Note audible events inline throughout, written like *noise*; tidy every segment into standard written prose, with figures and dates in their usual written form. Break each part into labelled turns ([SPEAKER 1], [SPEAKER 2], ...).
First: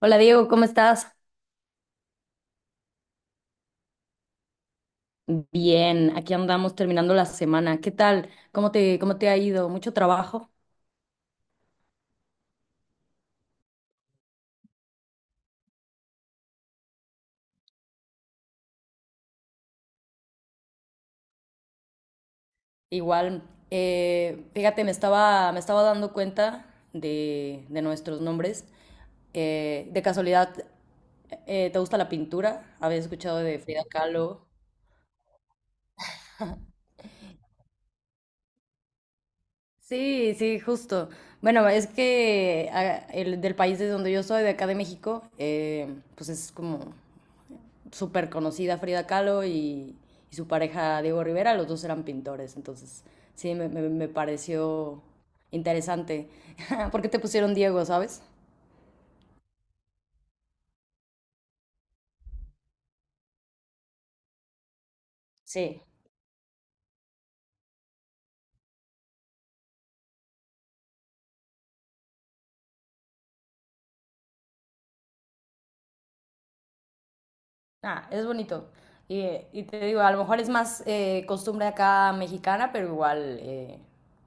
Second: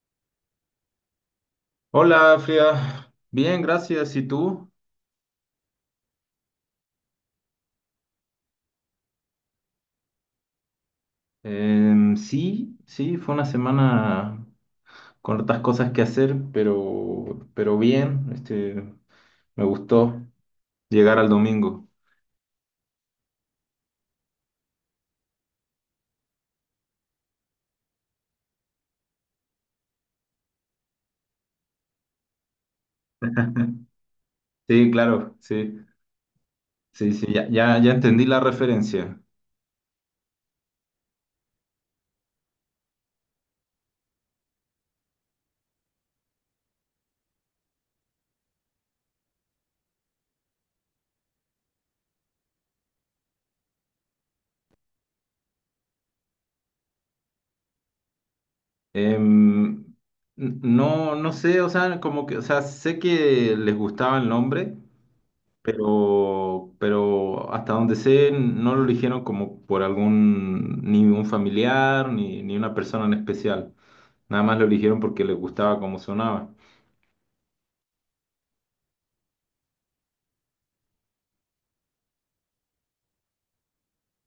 [SPEAKER 1] Hola Diego, ¿cómo estás?
[SPEAKER 2] Hola, Frida. Bien, gracias. ¿Y tú?
[SPEAKER 1] Bien, aquí andamos terminando la semana. ¿Qué tal? ¿Cómo te ha ido? ¿Mucho trabajo?
[SPEAKER 2] Sí, sí, fue una semana con otras cosas que hacer, pero bien. Me gustó llegar al domingo.
[SPEAKER 1] Igual, fíjate, me estaba dando cuenta de nuestros nombres. De casualidad, ¿te gusta la pintura? ¿Habías escuchado de Frida
[SPEAKER 2] *laughs*
[SPEAKER 1] Kahlo?
[SPEAKER 2] Sí, claro, sí, sí, sí, ya, ya, ya entendí la referencia.
[SPEAKER 1] Sí, sí, justo. Bueno, es que el del país de donde yo soy, de acá de México, pues es como súper conocida Frida Kahlo y su pareja Diego Rivera, los dos eran pintores, entonces sí, me pareció interesante. *laughs* ¿Por qué te pusieron Diego, sabes?
[SPEAKER 2] Em, no, no sé, o sea, o sea, sé que les gustaba el nombre,
[SPEAKER 1] Sí.
[SPEAKER 2] pero hasta donde sé, no lo eligieron como por algún, ni un familiar, ni una persona en especial. Nada más lo eligieron porque les gustaba cómo sonaba.
[SPEAKER 1] Ah, es bonito. Y te digo, a lo mejor es más costumbre acá mexicana, pero igual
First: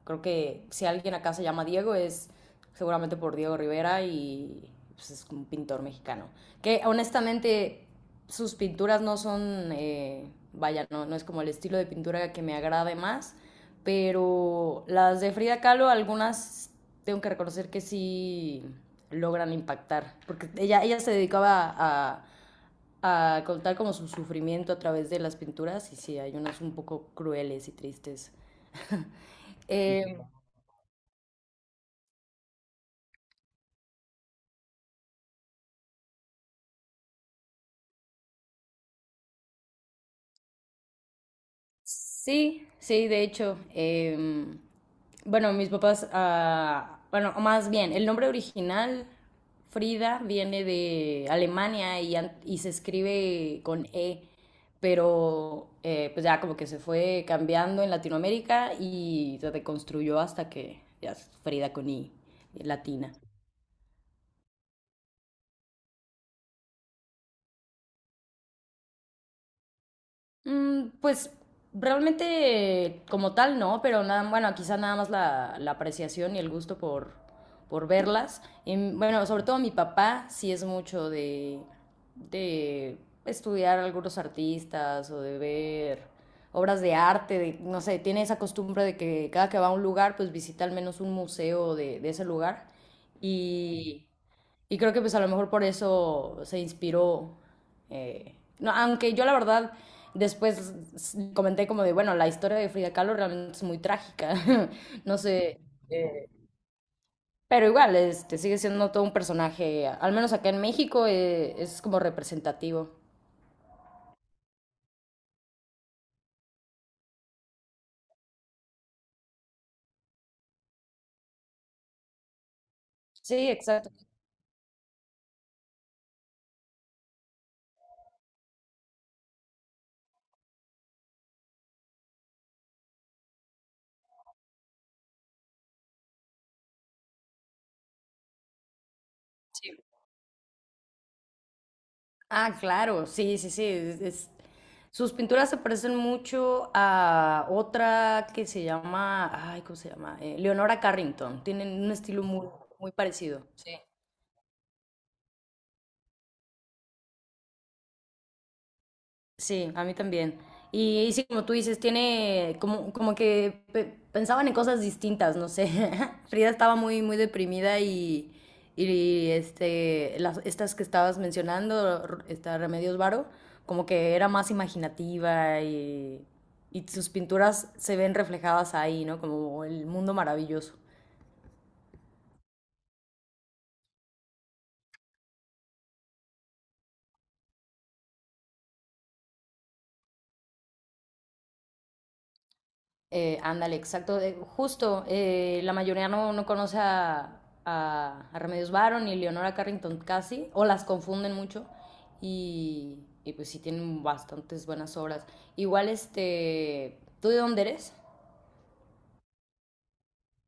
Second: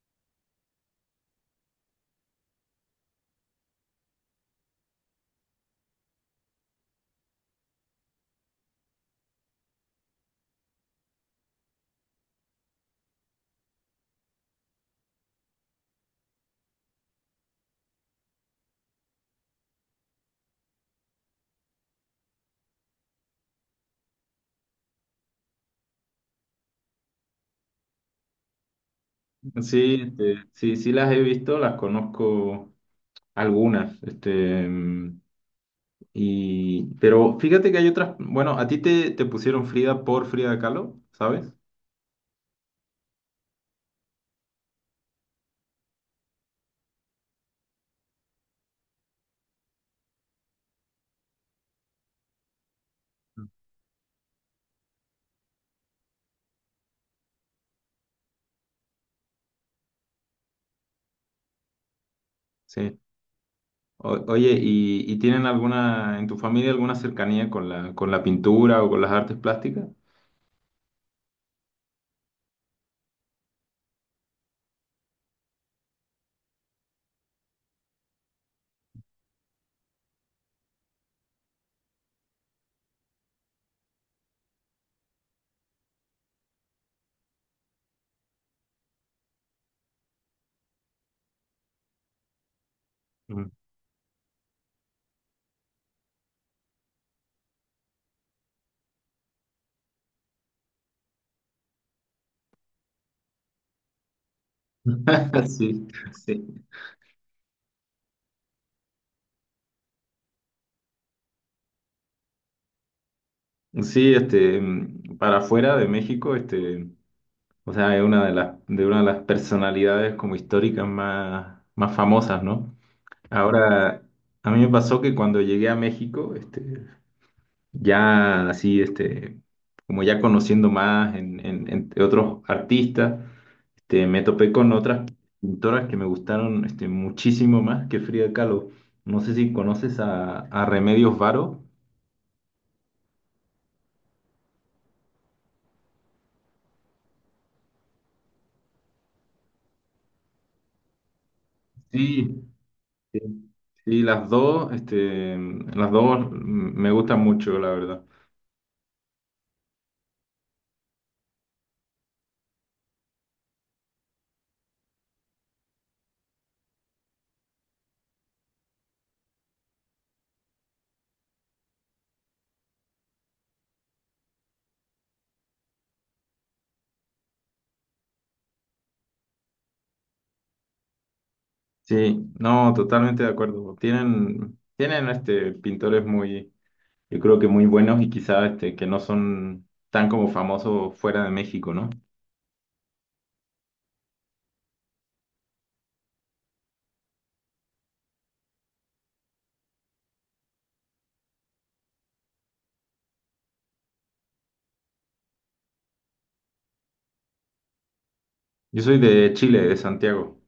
[SPEAKER 1] creo que si alguien acá se llama Diego es seguramente por Diego Rivera y pues, es un pintor mexicano. Que honestamente sus pinturas no son, no, no es como el estilo de pintura que me agrade más, pero las de Frida Kahlo, algunas tengo que reconocer que sí logran impactar, porque ella se dedicaba a contar como su sufrimiento a través de las pinturas y sí, hay unas un poco crueles y tristes.
[SPEAKER 2] Sí,
[SPEAKER 1] Eh,
[SPEAKER 2] sí, sí las he visto, las conozco algunas, pero fíjate que hay otras, bueno, a ti te pusieron Frida por Frida Kahlo, ¿sabes?
[SPEAKER 1] sí, sí, de hecho, bueno, mis papás, o más bien, el nombre original, Frida, viene de Alemania y, y se escribe con E, pero pues ya como que se fue cambiando en Latinoamérica y se reconstruyó hasta que ya es Frida con I,
[SPEAKER 2] Sí.
[SPEAKER 1] latina.
[SPEAKER 2] Oye, y tienen alguna, en tu familia alguna cercanía con la pintura o con las artes plásticas?
[SPEAKER 1] Mm, pues realmente como tal no, pero nada, bueno, quizá nada más la apreciación y el gusto por verlas. Y, bueno, sobre todo mi papá sí es mucho de estudiar algunos artistas o de ver obras de arte, no sé, tiene esa costumbre de que cada que va a un lugar, pues visita al menos un museo de ese lugar. Y, y creo que pues a lo mejor por eso se inspiró. No, aunque yo la verdad después comenté como de, bueno, la historia de Frida Kahlo realmente es muy trágica. *laughs* No
[SPEAKER 2] *laughs*
[SPEAKER 1] sé.
[SPEAKER 2] Sí, sí.
[SPEAKER 1] Pero igual, este, sigue siendo todo un personaje, al menos acá en México, es como representativo.
[SPEAKER 2] Sí, para afuera de México, o sea, es una de las, de una de las personalidades como históricas más, más famosas, ¿no?
[SPEAKER 1] Sí, exacto.
[SPEAKER 2] Ahora, a mí me pasó que cuando llegué a México, ya así, como ya conociendo más en, entre otros artistas, me topé con otras pintoras que me gustaron, muchísimo más que Frida Kahlo. No sé si
[SPEAKER 1] Sí.
[SPEAKER 2] conoces a Remedios Varo.
[SPEAKER 1] Ah, claro, sí, sí, sí. Sus pinturas se parecen mucho a otra que se llama, ay, ¿cómo se llama? Leonora Carrington. Tienen un estilo
[SPEAKER 2] Sí,
[SPEAKER 1] muy, muy
[SPEAKER 2] sí,
[SPEAKER 1] parecido. Sí.
[SPEAKER 2] sí, las dos, las dos me gustan mucho, la verdad.
[SPEAKER 1] Sí, a mí también. Y sí, como tú dices, tiene como, como que pensaban en cosas distintas, no sé. *laughs* Frida estaba muy, muy deprimida y las, estas que estabas mencionando, esta Remedios Varo, como que era más imaginativa y sus pinturas se ven reflejadas ahí, ¿no? Como el mundo maravilloso.
[SPEAKER 2] Sí, no, totalmente de acuerdo. Tienen este, pintores muy, yo creo que muy buenos y quizás este, que no son tan como famosos fuera de México, ¿no?
[SPEAKER 1] Ándale, exacto. Justo, la mayoría no, no conoce a Remedios Varo ni Leonora Carrington casi, o las confunden mucho, y pues sí tienen bastantes buenas obras. Igual, este, ¿tú de dónde eres?
[SPEAKER 2] Yo soy de Chile, de Santiago.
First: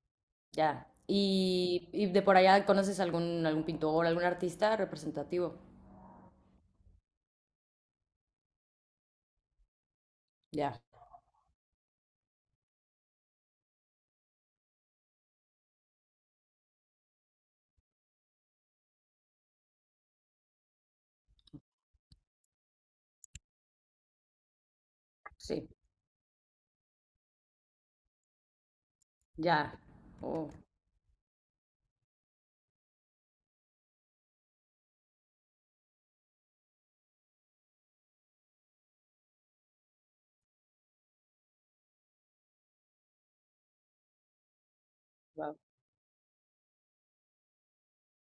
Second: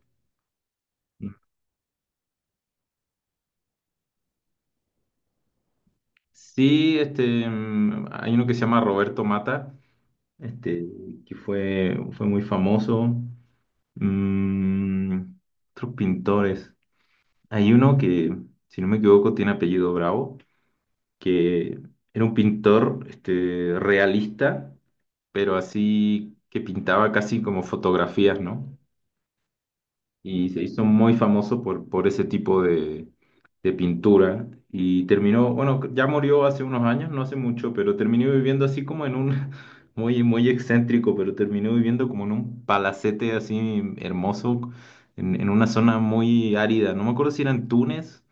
[SPEAKER 1] Ya. ¿ y de por allá conoces algún, algún pintor, algún artista representativo?
[SPEAKER 2] Sí, hay uno que se llama Roberto Mata,
[SPEAKER 1] Ya,
[SPEAKER 2] este, que fue muy famoso. Mm, otros pintores. Hay uno que, si no me equivoco, tiene apellido Bravo, que era un pintor este, realista, pero
[SPEAKER 1] sí,
[SPEAKER 2] así que pintaba casi como fotografías, ¿no?
[SPEAKER 1] ya. Oh,
[SPEAKER 2] Y se hizo muy famoso por ese tipo de pintura y terminó, bueno, ya murió hace unos años, no hace mucho, pero terminó viviendo así como en un, *laughs* muy excéntrico, pero terminó viviendo como en un palacete así hermoso, en
[SPEAKER 1] wow.
[SPEAKER 2] una zona muy árida, no me acuerdo si era en Túnez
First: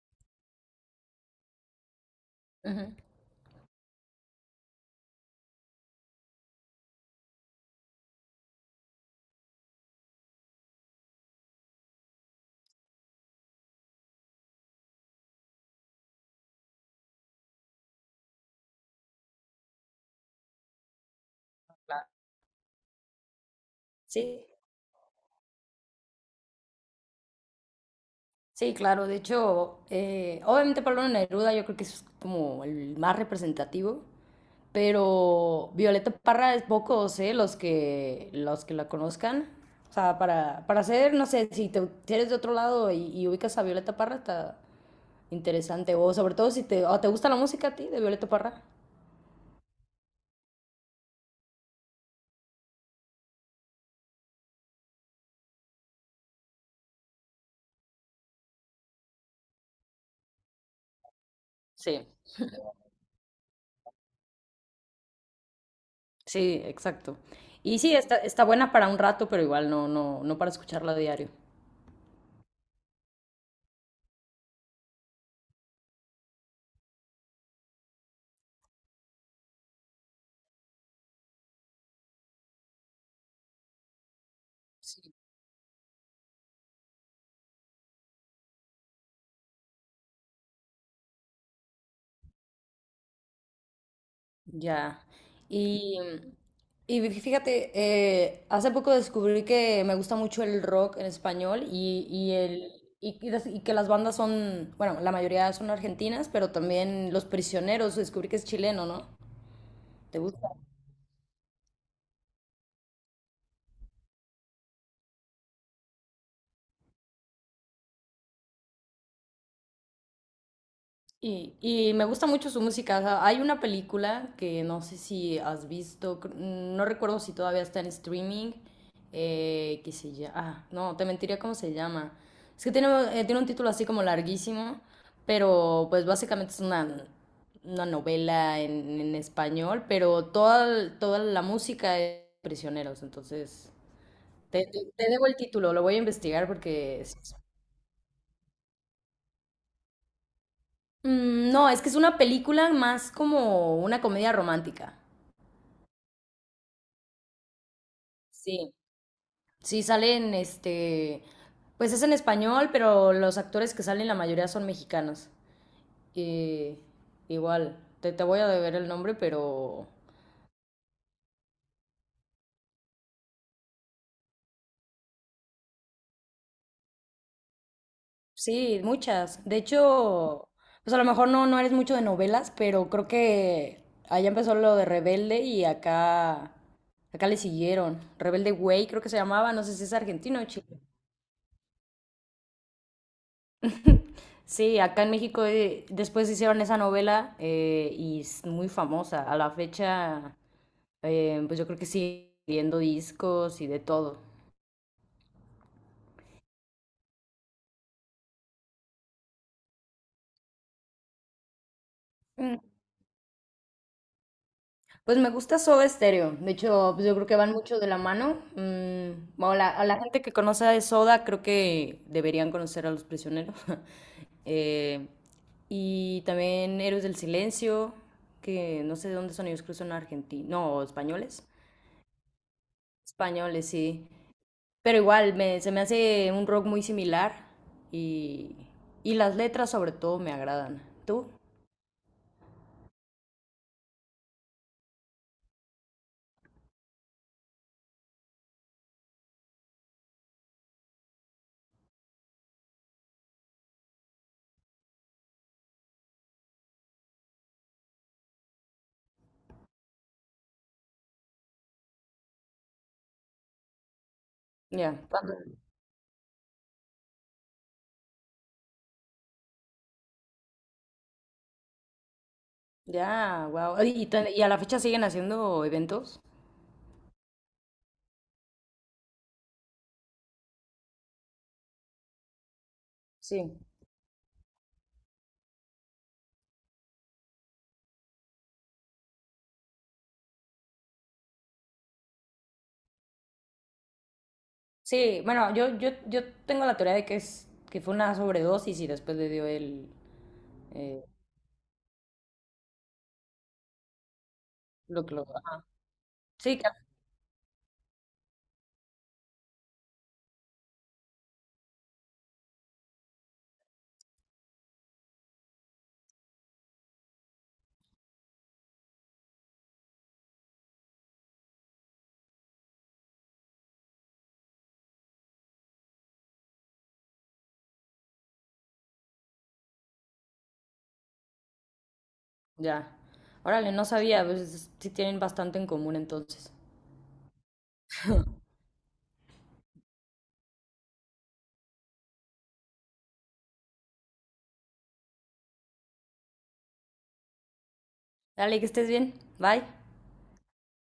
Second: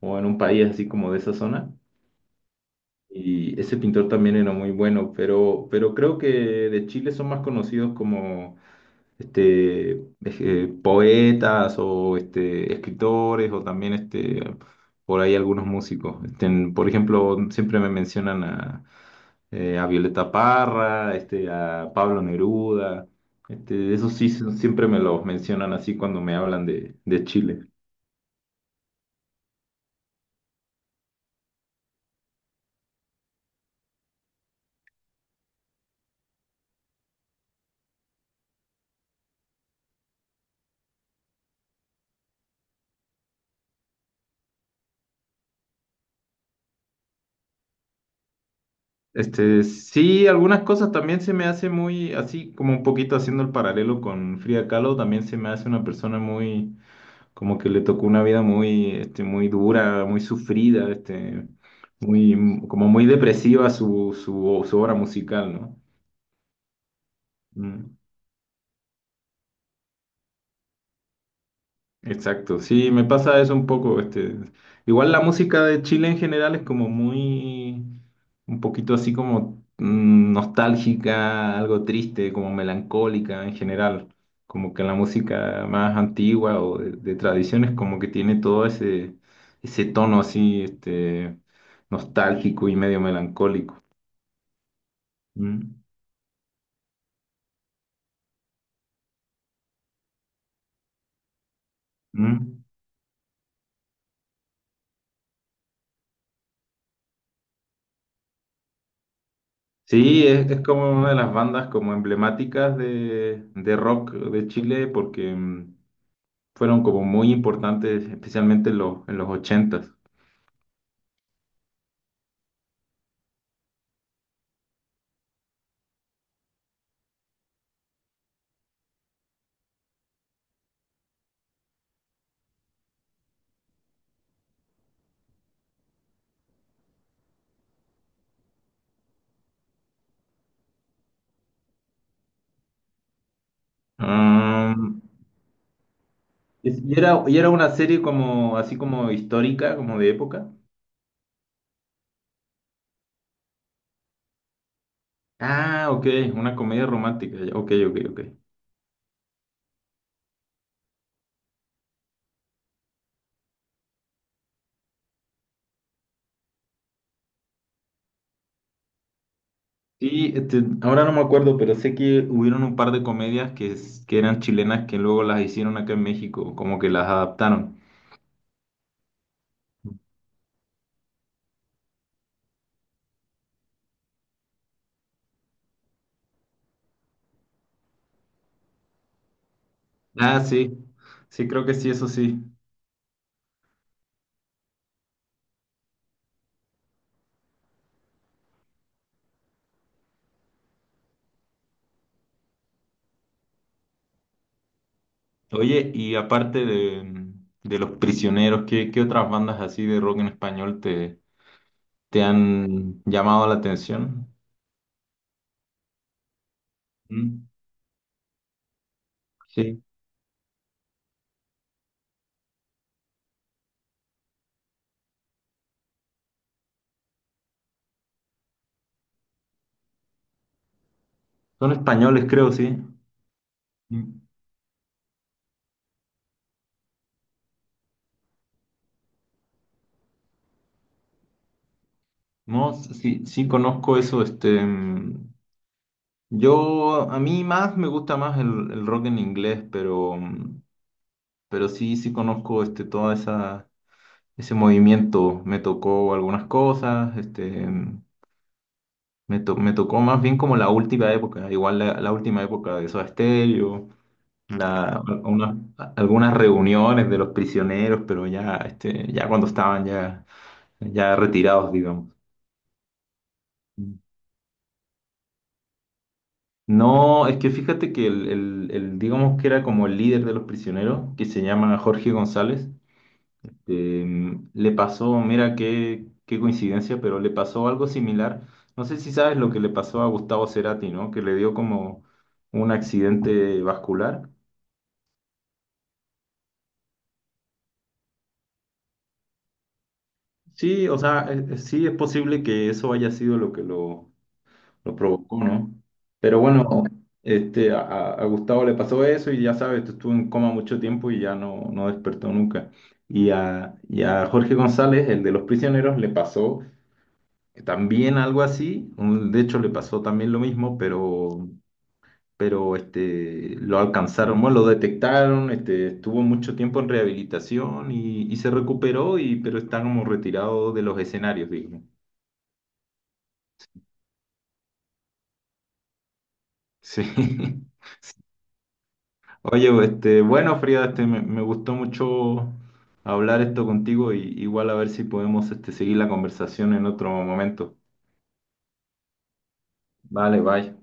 [SPEAKER 2] o en un país así como de esa zona.
[SPEAKER 1] Ujú.
[SPEAKER 2] Y ese pintor también era muy bueno, pero creo que de Chile son más conocidos como este, poetas o este, escritores o también este, por ahí algunos músicos. Este, por ejemplo, siempre me mencionan a Violeta Parra, este, a Pablo Neruda. Este, esos sí
[SPEAKER 1] Sí.
[SPEAKER 2] siempre me los mencionan así cuando me hablan de Chile.
[SPEAKER 1] Sí, claro, de hecho, obviamente Pablo Neruda yo creo que es como el más representativo, pero Violeta Parra es pocos, ¿eh? Los que la conozcan. O sea, para hacer, no sé, si eres de otro lado y ubicas a Violeta Parra, está interesante. O sobre todo si te, o te gusta la música a ti de Violeta Parra.
[SPEAKER 2] Este, sí, algunas cosas también se me hace muy, así como un poquito haciendo el paralelo con Frida Kahlo, también se me hace una persona muy como que le tocó una vida muy, este, muy dura, muy sufrida, este,
[SPEAKER 1] Sí,
[SPEAKER 2] muy, como muy depresiva su, su, su obra musical, ¿no?
[SPEAKER 1] sí, exacto. Y
[SPEAKER 2] Mm.
[SPEAKER 1] sí, está, está buena para un rato, pero igual no, no, no para escucharla a diario.
[SPEAKER 2] Exacto, sí, me pasa eso un poco, este, igual la música de Chile en general es como muy, un poquito así como nostálgica, algo triste, como melancólica en general, como que la música más antigua o de tradiciones como que tiene todo ese, ese tono así, este, nostálgico y medio melancólico.
[SPEAKER 1] Ya.
[SPEAKER 2] Mm,
[SPEAKER 1] Y, y fíjate, hace poco descubrí que me gusta mucho el rock en español y, y
[SPEAKER 2] mm.
[SPEAKER 1] el, y, y que las bandas son, bueno, la mayoría son argentinas, pero también Los Prisioneros, descubrí que es chileno, ¿no? ¿Te
[SPEAKER 2] Sí,
[SPEAKER 1] gusta?
[SPEAKER 2] es como una de las bandas como emblemáticas de rock de Chile porque... mm, fueron como muy importantes, especialmente en los ochentas s
[SPEAKER 1] Y me gusta mucho su música. O sea, hay una película que no sé si has visto, no recuerdo si todavía está en streaming, que se llama... Ah, no, te mentiría cómo se llama. Es que tiene, tiene un título así como larguísimo, pero pues básicamente es una novela en español, pero toda, toda la música es de prisioneros. Entonces, te debo el título, lo voy a investigar porque... sí.
[SPEAKER 2] y era una serie como, así como histórica, como de época.
[SPEAKER 1] Mm, no, es que es una película más como una comedia romántica.
[SPEAKER 2] Ah, ok, una comedia romántica. Ya, ok, ok, ok.
[SPEAKER 1] Sí. Sí, salen, este, pues es en español, pero los actores que salen la mayoría son mexicanos. Eh, igual, te voy a deber el nombre, pero
[SPEAKER 2] Sí, este, ahora no me acuerdo, pero sé que hubieron un par de comedias que, que eran chilenas que luego las hicieron acá en México, como que las adaptaron.
[SPEAKER 1] sí, muchas. De hecho, pues a lo mejor no, no eres mucho de novelas, pero creo que allá empezó lo de Rebelde acá le siguieron. Rebelde Way creo que se llamaba, no sé si es
[SPEAKER 2] Ah,
[SPEAKER 1] argentino o
[SPEAKER 2] sí,
[SPEAKER 1] chileno.
[SPEAKER 2] sí, creo que sí, eso sí.
[SPEAKER 1] Sí, acá en México después hicieron esa novela y es muy famosa. A la fecha, pues yo creo que sigue viendo discos y de todo.
[SPEAKER 2] Oye, y aparte de Los Prisioneros, ¿qué, qué otras bandas así de rock en español te ¿te
[SPEAKER 1] Mm,
[SPEAKER 2] han llamado la atención?
[SPEAKER 1] pues me gusta Soda Stereo. De hecho, pues yo creo que
[SPEAKER 2] Mm,
[SPEAKER 1] van mucho de la mano. Mm, bueno,
[SPEAKER 2] sí.
[SPEAKER 1] a la gente que conoce de Soda, creo que deberían conocer a Los Prisioneros. *laughs* Eh, y también Héroes del Silencio, que no sé de dónde son ellos, creo que son argentinos, no, españoles.
[SPEAKER 2] Son españoles, creo, sí.
[SPEAKER 1] Españoles, sí.
[SPEAKER 2] Mm.
[SPEAKER 1] Pero igual, me, se me hace un rock muy similar y, y las letras sobre todo me agradan. ¿Tú?
[SPEAKER 2] No, sí, sí conozco eso. Yo, a mí más me gusta más el rock en inglés, pero, mm, pero sí, sí conozco este, toda esa, ese movimiento. Me tocó algunas cosas, este, mm, me, me tocó más bien como la última época, igual la, la última época de Soda Stereo.
[SPEAKER 1] Ya,
[SPEAKER 2] la-
[SPEAKER 1] ¿cuánto?
[SPEAKER 2] una- algunas reuniones de los prisioneros, pero ya, este, ya cuando estaban ya, ya retirados, digamos.
[SPEAKER 1] Ya, wow. ¿Y, y a la fecha siguen haciendo eventos?
[SPEAKER 2] No, es que fíjate que el, el, digamos que era como el líder de los prisioneros, que se llama Jorge González,
[SPEAKER 1] Sí.
[SPEAKER 2] le pasó, mira qué, qué coincidencia, pero le pasó algo similar. No sé si sabes lo que le pasó a Gustavo Cerati, ¿no? Que le dio como un accidente vascular.
[SPEAKER 1] Sí, bueno, yo tengo la teoría de que es que fue una sobredosis y después le dio el
[SPEAKER 2] Sí, o
[SPEAKER 1] eh,
[SPEAKER 2] sea, sí es posible que eso haya sido lo que lo
[SPEAKER 1] lo que lo.
[SPEAKER 2] provocó,
[SPEAKER 1] Ajá.
[SPEAKER 2] ¿no? Pero
[SPEAKER 1] Sí, ca-
[SPEAKER 2] bueno, este, a Gustavo le pasó eso y ya sabes, estuvo en coma mucho tiempo y ya no, no despertó nunca. Y a Jorge González, el de Los Prisioneros, le pasó también algo así, de hecho le pasó también lo mismo, pero este, lo alcanzaron, bueno, lo detectaron, este, estuvo mucho tiempo en rehabilitación y se recuperó, y, pero está como retirado de los escenarios, digo.
[SPEAKER 1] ya. Órale, no sabía, pues sí tienen bastante en común entonces.
[SPEAKER 2] Sí, *laughs* oye, pues, este, bueno, Frida, este, me gustó mucho hablar esto contigo y igual a ver si podemos este, seguir la conversación en otro momento.
[SPEAKER 1] Dale, que estés bien. Bye.
[SPEAKER 2] Vale, bye.